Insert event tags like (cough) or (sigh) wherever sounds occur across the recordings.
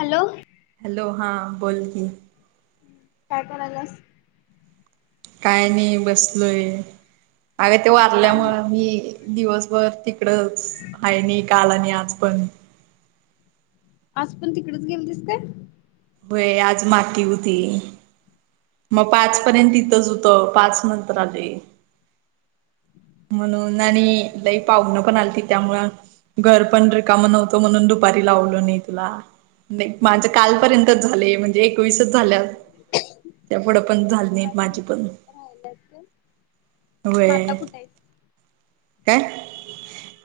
Hello hello हा बोल की काय करायल्यास,? काय नाही बसलोय, अग ते दुकानात वारल्यामुळे मी दिवसभर तिक कडच, आणि काल आणि आज पण आज पण तिकडच गेलतीस काय? व्हय आज माती हुती. म पाच पर्यंत तिथच हुतो पाच नंतर आले. म्हणून आणि लई पाव्हणं पण आलतीत त्यामुळं घर पण रिकामं नव्हतं म्हणून दुपारी लावलो नई तुला. नई, माझं कालपर्यंतच झालय म्हणजे एकवीसच झाल्यात. (inaudible) त्या पुुढं पण झाल नईत अजून माझी पण, राहिलात काय मग आता व्हय कुठे आहेस काय,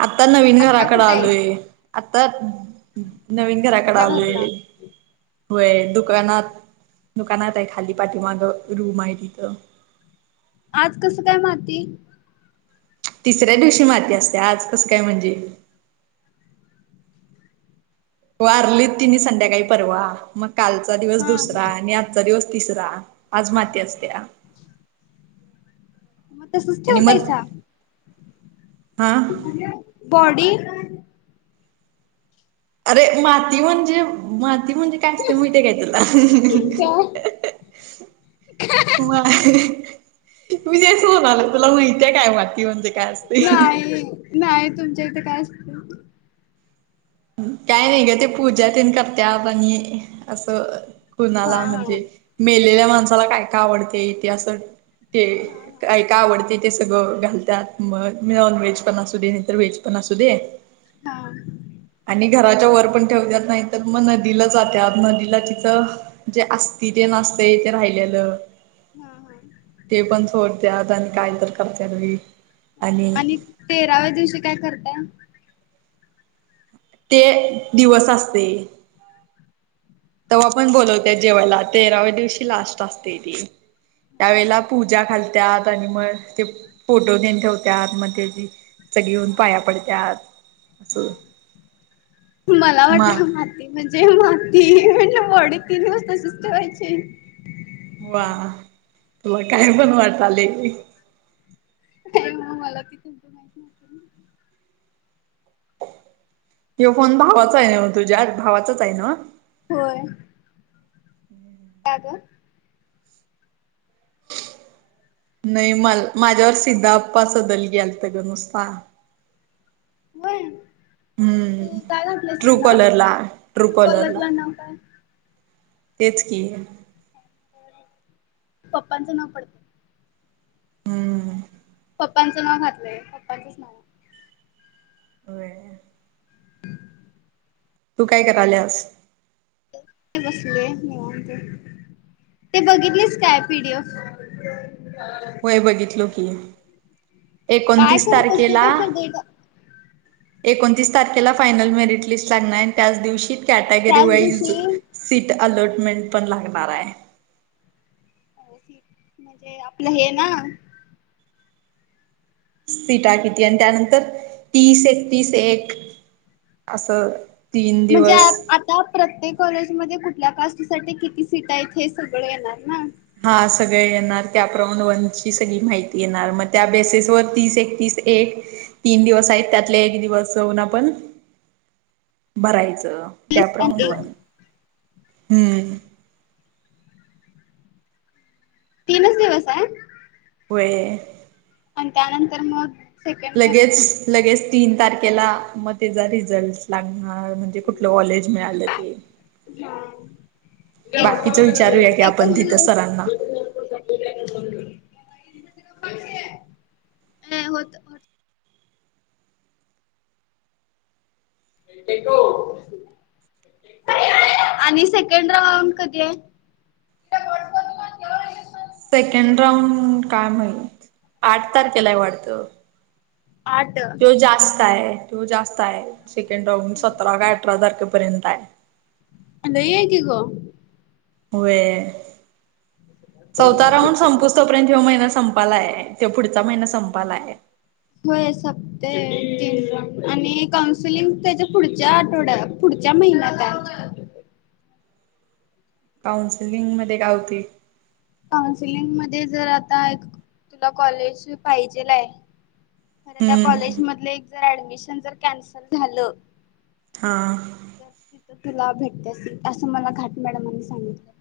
आता नवीन आत्ता घराकडं कुठे आहेस आलोय आता नवीन घराकडं तुमच्या घरला आलोय. व्हय दुकानात, दुकानात हायत खाली पाठीमागं रूम हाय तिथं आज कसं काय माती? तिसऱ्या दिवशी माती असत्या, आज कसं काय म्हणजे? वारली तिनी संध्याकाळी परवा, मग कालचा दिवस हा दुसरा मग आणि आजचा दिवस तिसरा. आज माती असत्या. (unintelligible) म तसच आणि मग ठेवतायसा. हा बॉडी अरे माती म्हणजे, माती म्हणजे? काय असत माहितय काय तुला? काय? माती, मी तेच म्हणालोय तुला माहिताय काय माती म्हणजे? काय असते न्हाई, न्हाई तुमच्या इथे काय असतय काय नाई ग ते पूजा तेन करत्यात आणि असं हा कुणाला हा म्हणजे, हा मेलेल्या माणसाला काय काय आवडतय ते असं ते काय? काय आवडतय ते सगळं घालत्यात, मग नॉन व्हेज पण असू दे नाहीतर व्हेज पण असू दे. हा आणि घराच्या वर पण ठेवत्यात न्हाई तर म नदीला जात्यात नदीला तिच जे आस्थी तेन असतंय ते राहिल्याल हा हा ते पण सोडत्यात आणि काय तर करत्यात बाई. आणि तेराव्या दिवशी काय करताय? ते दिवस असतंय. तवा पण बोलवत्यात जेवायला तेराव्या दिवशी लास्ट असतेय ते. त्यावेेळेला पूजा घालत्यात आणि मग ते फोटो तेन ठेवत्यात मग त्याची सगळी येऊन हा पाया पडत्यात असं हा मग ते म्हंजे माती म्हंजे मडी तीन दिवस तसीच ठेवायची? वाह! तुला काय पण वाटलंय. काय मग मला ते तुमचं माहित नव्हतं (unintelligible) त्यो फोन भावाचा आहे न्हवं, तुझ्या भावाचाच आहे नव्ह? होय. का ग? नाही मल माझ्यावर सिधाप्पा सदलगे आलत गं नुसता. व्हय? हम्म ट्रू काॅलर ला ट्रू कॉलर ला. कॉलरला नाव काय तेच की. पप्पांचं नाव पडत हम्म. पप्पांचं नाव घातलंय पप्पांचच नाव व्हय. तू काय करल्यास? काय नाही बसलोय निवांत. ते बघितलीस काय पी. डी. एफ.? बघितलो की काय एकोणतीस खरं कसं तारखेला कसं डेट एकोणतीस तारखेला फायनल मेरिट लिस्ट लागणार आहे आणि त्याच दिवशी कॅटेगरी त्याच वाईज दिवशी सीट अलॉटमेंट पण लागणार आहे. म्हणजे आपलं हे ना? सीटा किती आणि त्यानंतर तीस एकतीस एक असं तीन म्हणजे दिवस आता प्रत्येक कॉलेजमध्ये कुठल्या कास्टसाठी किती सीटा आहेत हे सगळं येणार ना? हां सगळं येणार त्याप्रमाणे वन ची सगळी माहिती येणार मग त्या बेसेस वर तीस एकतीस एक तीन दिवस आहेत, त्यातले एक दिवस जाऊन आपण भरायचं तीस आणि कॅपराऊंड एक वन हम्म तीनच दिवस आहेत? होय. आणि त्यानंतर मग? सेकंड पेपर लगेच लगेच तीन तारखेला मग त्याचा रिझल्ट लागणार म्ह म्हणजे कुठलं कॉलेज मिळालं ते. हां एक बाकीच विचारूया की आपण एकच तिथं दिवस सरांना नाही होत आणि सेकंड राऊंड कधी आहे? सेकंड राऊंड काय माहीत? आठ तारखेला आहे वाढतं. आठ तो जास्त आहे. तो जास्त आहे सेकंड राऊंड सतरा काय अठरा तारखेपर्यंत आहे. लई आहे की गं. होय. चौथा राऊंड संपूस तो पर्यंत, ह्यो महिना संपालाय. ज्यो पुढचा महिना संपालाय. होय, सप ते तीन आणि काउन्सिलिंग त्याच्या पुढच्या आठवड्यात, पुढच्या महिन्यात आहे. काउन्सलिंग मध्ये काय होतंय? काउन्सिलिंग मध्ये जर आता, एक तुला कॉलेज पाहिजेल आहे खर त्या कॉलेज हम्म मधले एक जर ऍडमिशन जर कॅन्सल झालं हां. तर तिथं तुला भेटते असलं, असं मला घाट मॅडमांनी सांगितलं.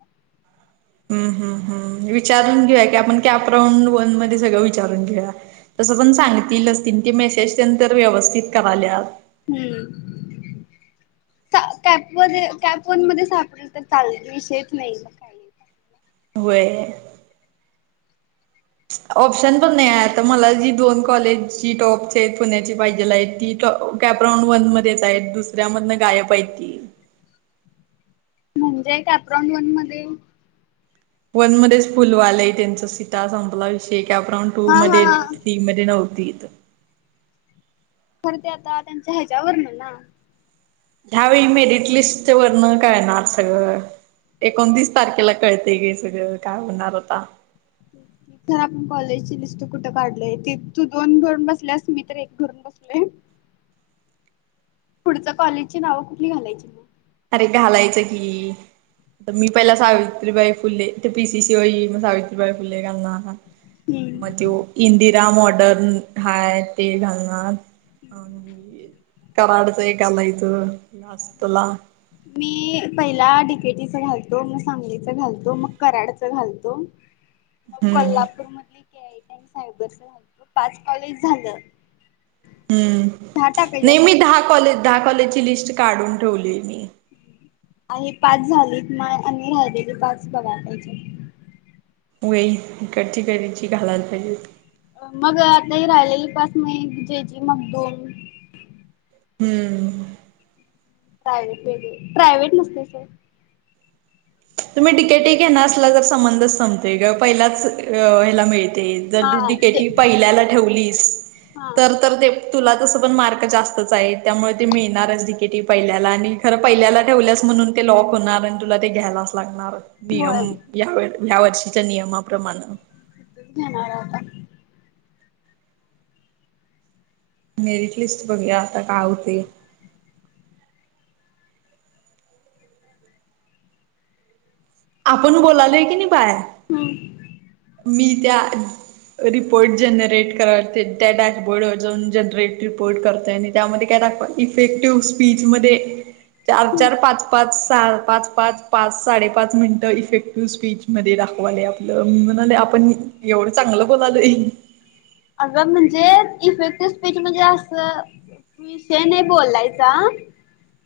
हम्म.. हम्म.. हम्म. विचारून घेऊया की आपण. कॅप राऊंड वन मध्ये सगळं विचारून घेऊया. तसं पण सांगतीलच ती. ती मेसेज तेन तर व्यवस्थित कराल्यात. हम्म. चा कॅपमध्ये कॅप वन मध्ये सापडली तर चाल, विषयाचं नाही म काय. होय. ऑप्शन पण नाही आहे आता. मला जी दोन कॉलेज, जी टॉपचे आहेत पुण्याची पाहिजेल आहे ती कॅपराऊंड वन मध्येच आहेत. दुसऱ्यामधनं गायब आहे ती. म्हणजे कॅप राऊंड वन मध्ये वनमध्येच फुलं व्हायलय त्यांच सीटा. संपला विषय कॅप राऊंड तू हा मध्ये, हा ती मध्ये नव्हती इथं. खरं ते आता त्यांच्या ह्याज्यावरन ना. ह्या वेळी मेरिट लिस्ट वरनं कळणार सगळं. एकोणतीस तारखेला कळतंय घे सगळं, काय होणार आता. खर आपण कॉलेजची लिस्ट कुठं काढलंय. त तू दोन भरून बसल्यास मी तर एक भरून बसले. पुढंचा कॉलेजची नाव कुठली घालायची? अरे, घालायचं की. त मी पहिला सावित्रीबाई फुले, ते P. C. C. O. E. मग सावित्रीबाई फुले घालना म हम्म त्यो इंदिरा, मॉडन हाय ते घालणार. कराडच एक घालायचं, लास्टला. मी पहिला डि. के. टी. च घालतो, मग सांगलीच घालतो, मग कराडच घालतो. ह मग हम्म कोल्हापूर मधले के. आय. टी आणि सायबरच झालं की, पाच कॉलेज झालं. हम्म. दहा टाकायचे नाही मी असतात दहा कॉलेज, दहा कॉलेजची लिस्ट काढून ठेवली मी. हा ही पाच झालीत आणि राहिलेली पाच बघायला पाहिजेत. होय. इकडची तिकडची घालायला पाहिजेत. मग आता ही राहिलेली पाच मी जे. जे. मगदुम हम्म. प्रायव्हेट वेगळे, प्रायव्हेट नसले तर? तुम्ही डी. के. टी घेणार असला तर संबंधच संपतय गं. पहिल्याच ह्याला मिळ ते जर हा तू डी. के ते टी. पहिल्याला ठेवलीस, हा तर तर ते ते तुला तसं पण मार्क जास्तच आहेत, त्यामुळे ते मिळणारच डी. के. टी पहिल्याला आणि खरं पहिल्याला ठेवल्यास, म्हणून ते लॉक होणार. आणि तुला ते घ्यायलाच लागणार. नियम होय या या वर्षीच्या नियमाप्रमाण. (unintelligible) मेरिट लिस्ट बघुया आता, काय होते. आपण बोलालोय की, नाही बाहेर. हम, ''मी त्या. रिपोर्ट जनरेट करायला ते त्या डॅशबोर्डवर जाऊन जनरेट रिपोर्ट करत आणि त्यामध्ये काय दाखवाल. इफेक्टिव्ह स्पीच मध्ये चार चार पाच पाच सहा पाच पाच. पाच साडेपाच मिनिटं इफेक्टिव्ह स्पीच मध्ये दाखवाले आपलं हम मला. ला आपण ही एवढं चांगलं बोल आलोय. अगं म्हणजे इफेक्टिव्ह स्पीच म्हणजे असं. विषय नाही बोललायचा.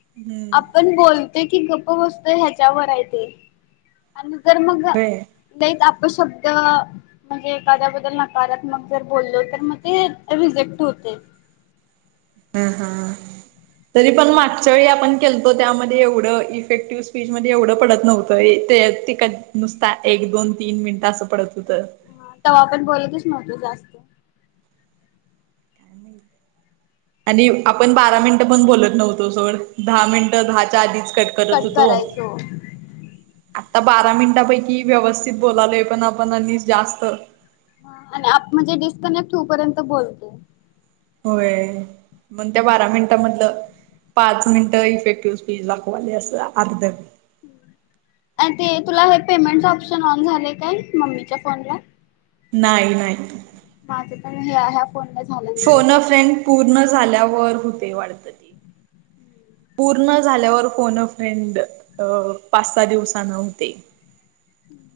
हम्म आपण बोलते की, गप बसतय ह्याच्यावरय ते. आणि जर मग लईच अपशब्द म्हणजे एखाद्याबद्दल नकारात्मक. जर बोललो तर मग ते रिजेक्ट होते. हम हम, तरी पण मागच्या वळी आपण केलतो त्यामध्ये एवढं इफेक्टिव्ह स्पीचमध्ये एवढं पडत नव्हतं ये ते. तिकड नुसता एक दोन तीन मिनिट असं पडत होतं. तव्हा आपण बोलतच नव्हतो जास्त. आणि आपण बारा मिनिटं पण बोलत नव्हतो सोड. दहा मिनिटं दहाच्या आधीच कट करत होतो. आता बारा मिनिटांपैकी व्यवस्थित बोलालोय पण आपण आधी जास्त. आणि आप म्हणजे डिस्कनेक्ट होऊपर्यंत बोलते. होय पण त्या बारा मिनिटामधलं. पाच मिनिटं इफेक्टिव्ह स्पीज दाखवाली असं अर्ध. आणि ते तुला हे पेमेंटच ऑप्शन ऑन झालेय काय मम्मीच्या फोनला. नाही नाही. माझं पण ह ह्या फोन ला झालं. नाही फोन फ्रेंड पूर्ण झाल्यावर होते वाढत. हम्म, पूर्ण झाल्यावर कोन फ्रेंड अ पाच सहा दिवसा न होते. हम्म,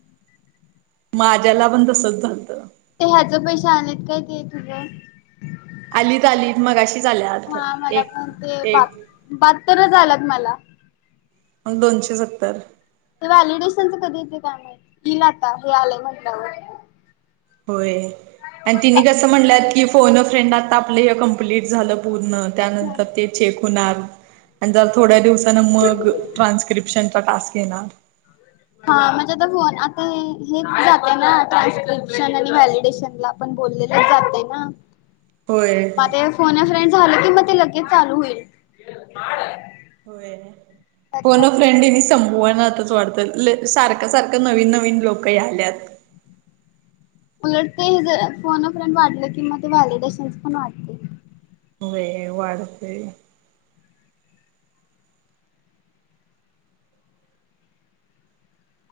माझ्याला पण तसच झाणत. ते ह्याच पैसे आणलेत काय ते तुझ्या. आली आली मगा अशीच आल्यात एक एक. बात्तर आलात मला. मग दोनशे सत्तर. ते व्हॅलिडेशनच कधी येते काय माहिती इल आता हे आलंय म्हटल्यावर. होय आणि तिने कसं म्हणलंत की, फोन फ्रेंड आता आपलं हे कम्प्ललीट झालं पूर्ण. त्यानंतर ते चेक होणार थोड्या दिवसा ट्रान्सस्क्रीप्शन. त टास्क येणार. हा, म्हणजे आता फोन आता हेच जाते ना ट्रान्स्क्रिप्शन आणि व्हॅलिडेशनला. आपण बोललेलंच जाते ना. होय म ते फोन फ्रेड झालं की, मग ते लगेच चालू होईल. होय फोन (inaudible) फ्रेंड संभवना आताच वाढतं लय सारखं सारखं नवीन नवीन लोक या आल्यात. उलट ते हे ज फोनप फ्रेंड वाटलं कि म ते व्हॅलिडेशनस पण वाटते. होय वाढतंय.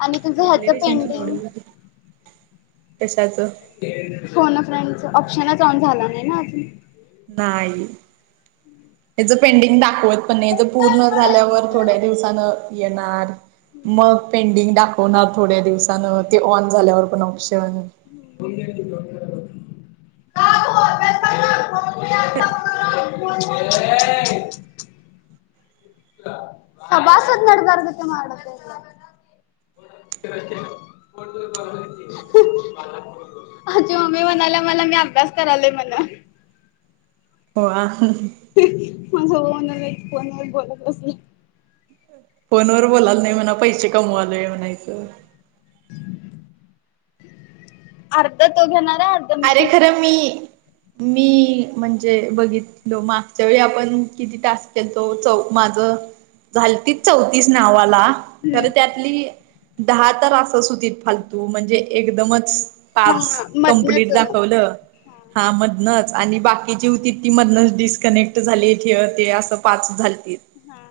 आणि तुझं ते ह्याचं व्हॅलिडेशनचं केवढं पेंडिंग झालयं?. कशाचं? फोन अ फ्रेंडचं ऑप्शनच ऑन झाला नाही ना अजून? नाही. हेजं पेंडिंग दाखवत पण नाही, हेजं पूर्ण झाल्यावर थोड्या दिवसानं येणार. मग पेंडिंग दाखवणार थोड्या दिवसानं, ते ऑन झाल्यावर पण ऑप्शन. फोन घ्या की, फोन जरा बघू. गप ठेवत्यास काय ग फोन. मी आता बघालोय.. (unintelligible) ऐ... सभासद नडदारधक माडतेल्ला (unintelligible) आमची मम्मी म्हणाल्या मला, मी अभ्यास करालोय म्हणं. हो आ हं... भाऊ म्हणालाय ती फोनवर बोलत बसल्या. फोनवर बोलालो नाही म्हणायचं, पैशे कमवालोय म्हणायचं. अर्ध तो घेणार आहे अर् अरे खरं मी, मी म्हणजे बघित तलो मागच्या वेळी आपण किती टास्क केलतो चौ माझं झालीतीत चौतीस नावाला आहे. खरं त्यातली दहा तर असचं हुतीत फालतू म्हणजे एकदमच पाच हा मधनच कंप्लीट दाखवलं. हा मधनंच आणि बाकीची हुतीत ती मधनंच डिस्कनेक्ट झालीत, ह्य, त्य असं पाच झालती. हा...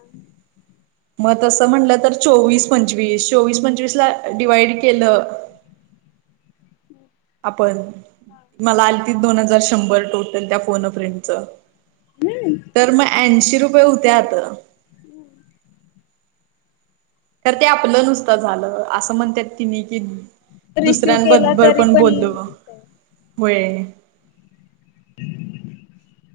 मग तसं म्हणलं तर चोवीस-पंचवीस, चोवीस-पंचवीस ला डिवाइड केलं, आपण मला आलीतीत दोन हजार, शंभर. टोटल त्या फोन फ्रेंडचं. हम्म तर मग ऐंशी रुपये हुत्यात, हू.... तर ते आपलं नुसतं झालं असं म्हणतात तिनी की, रिसिव केला दुसऱ्यांबबर तरी पण बोललो व्हय.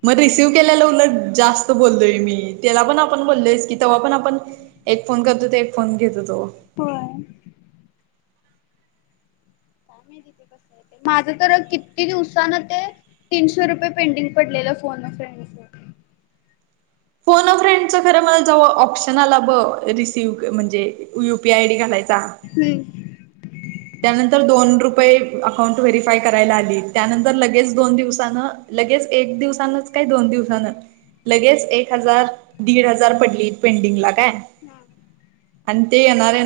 मग रिसीव्ह केल्यालं उलट जास्त बोललोय मी त्याला पण आपण बोललोयस की, तेवा पण आपण एक फोन करत हुतो, एक फोन घेत हुतो. व्हय. काय माहिती ते कस हाय ते, माझं तर किती दिवसानं ते तीनशे रुपये पेंडिंग पडलेलं फोन अ फ्रेंडच. फोन अ फ्रेंडच खरं मला जव option U P I D घालायचा. हूं... त्यानंतर दोन रुपये अकाउंट व्हेरीफाय करायला आली, त्यानंतर लगेच दोन दिवसानं लगेच एक दिवसानंच, काय दोन दिवसानं लगेच एक हजार, दीड हजार पडलीत पेंडिंगला. काय हा. आणि ते येणार-येणार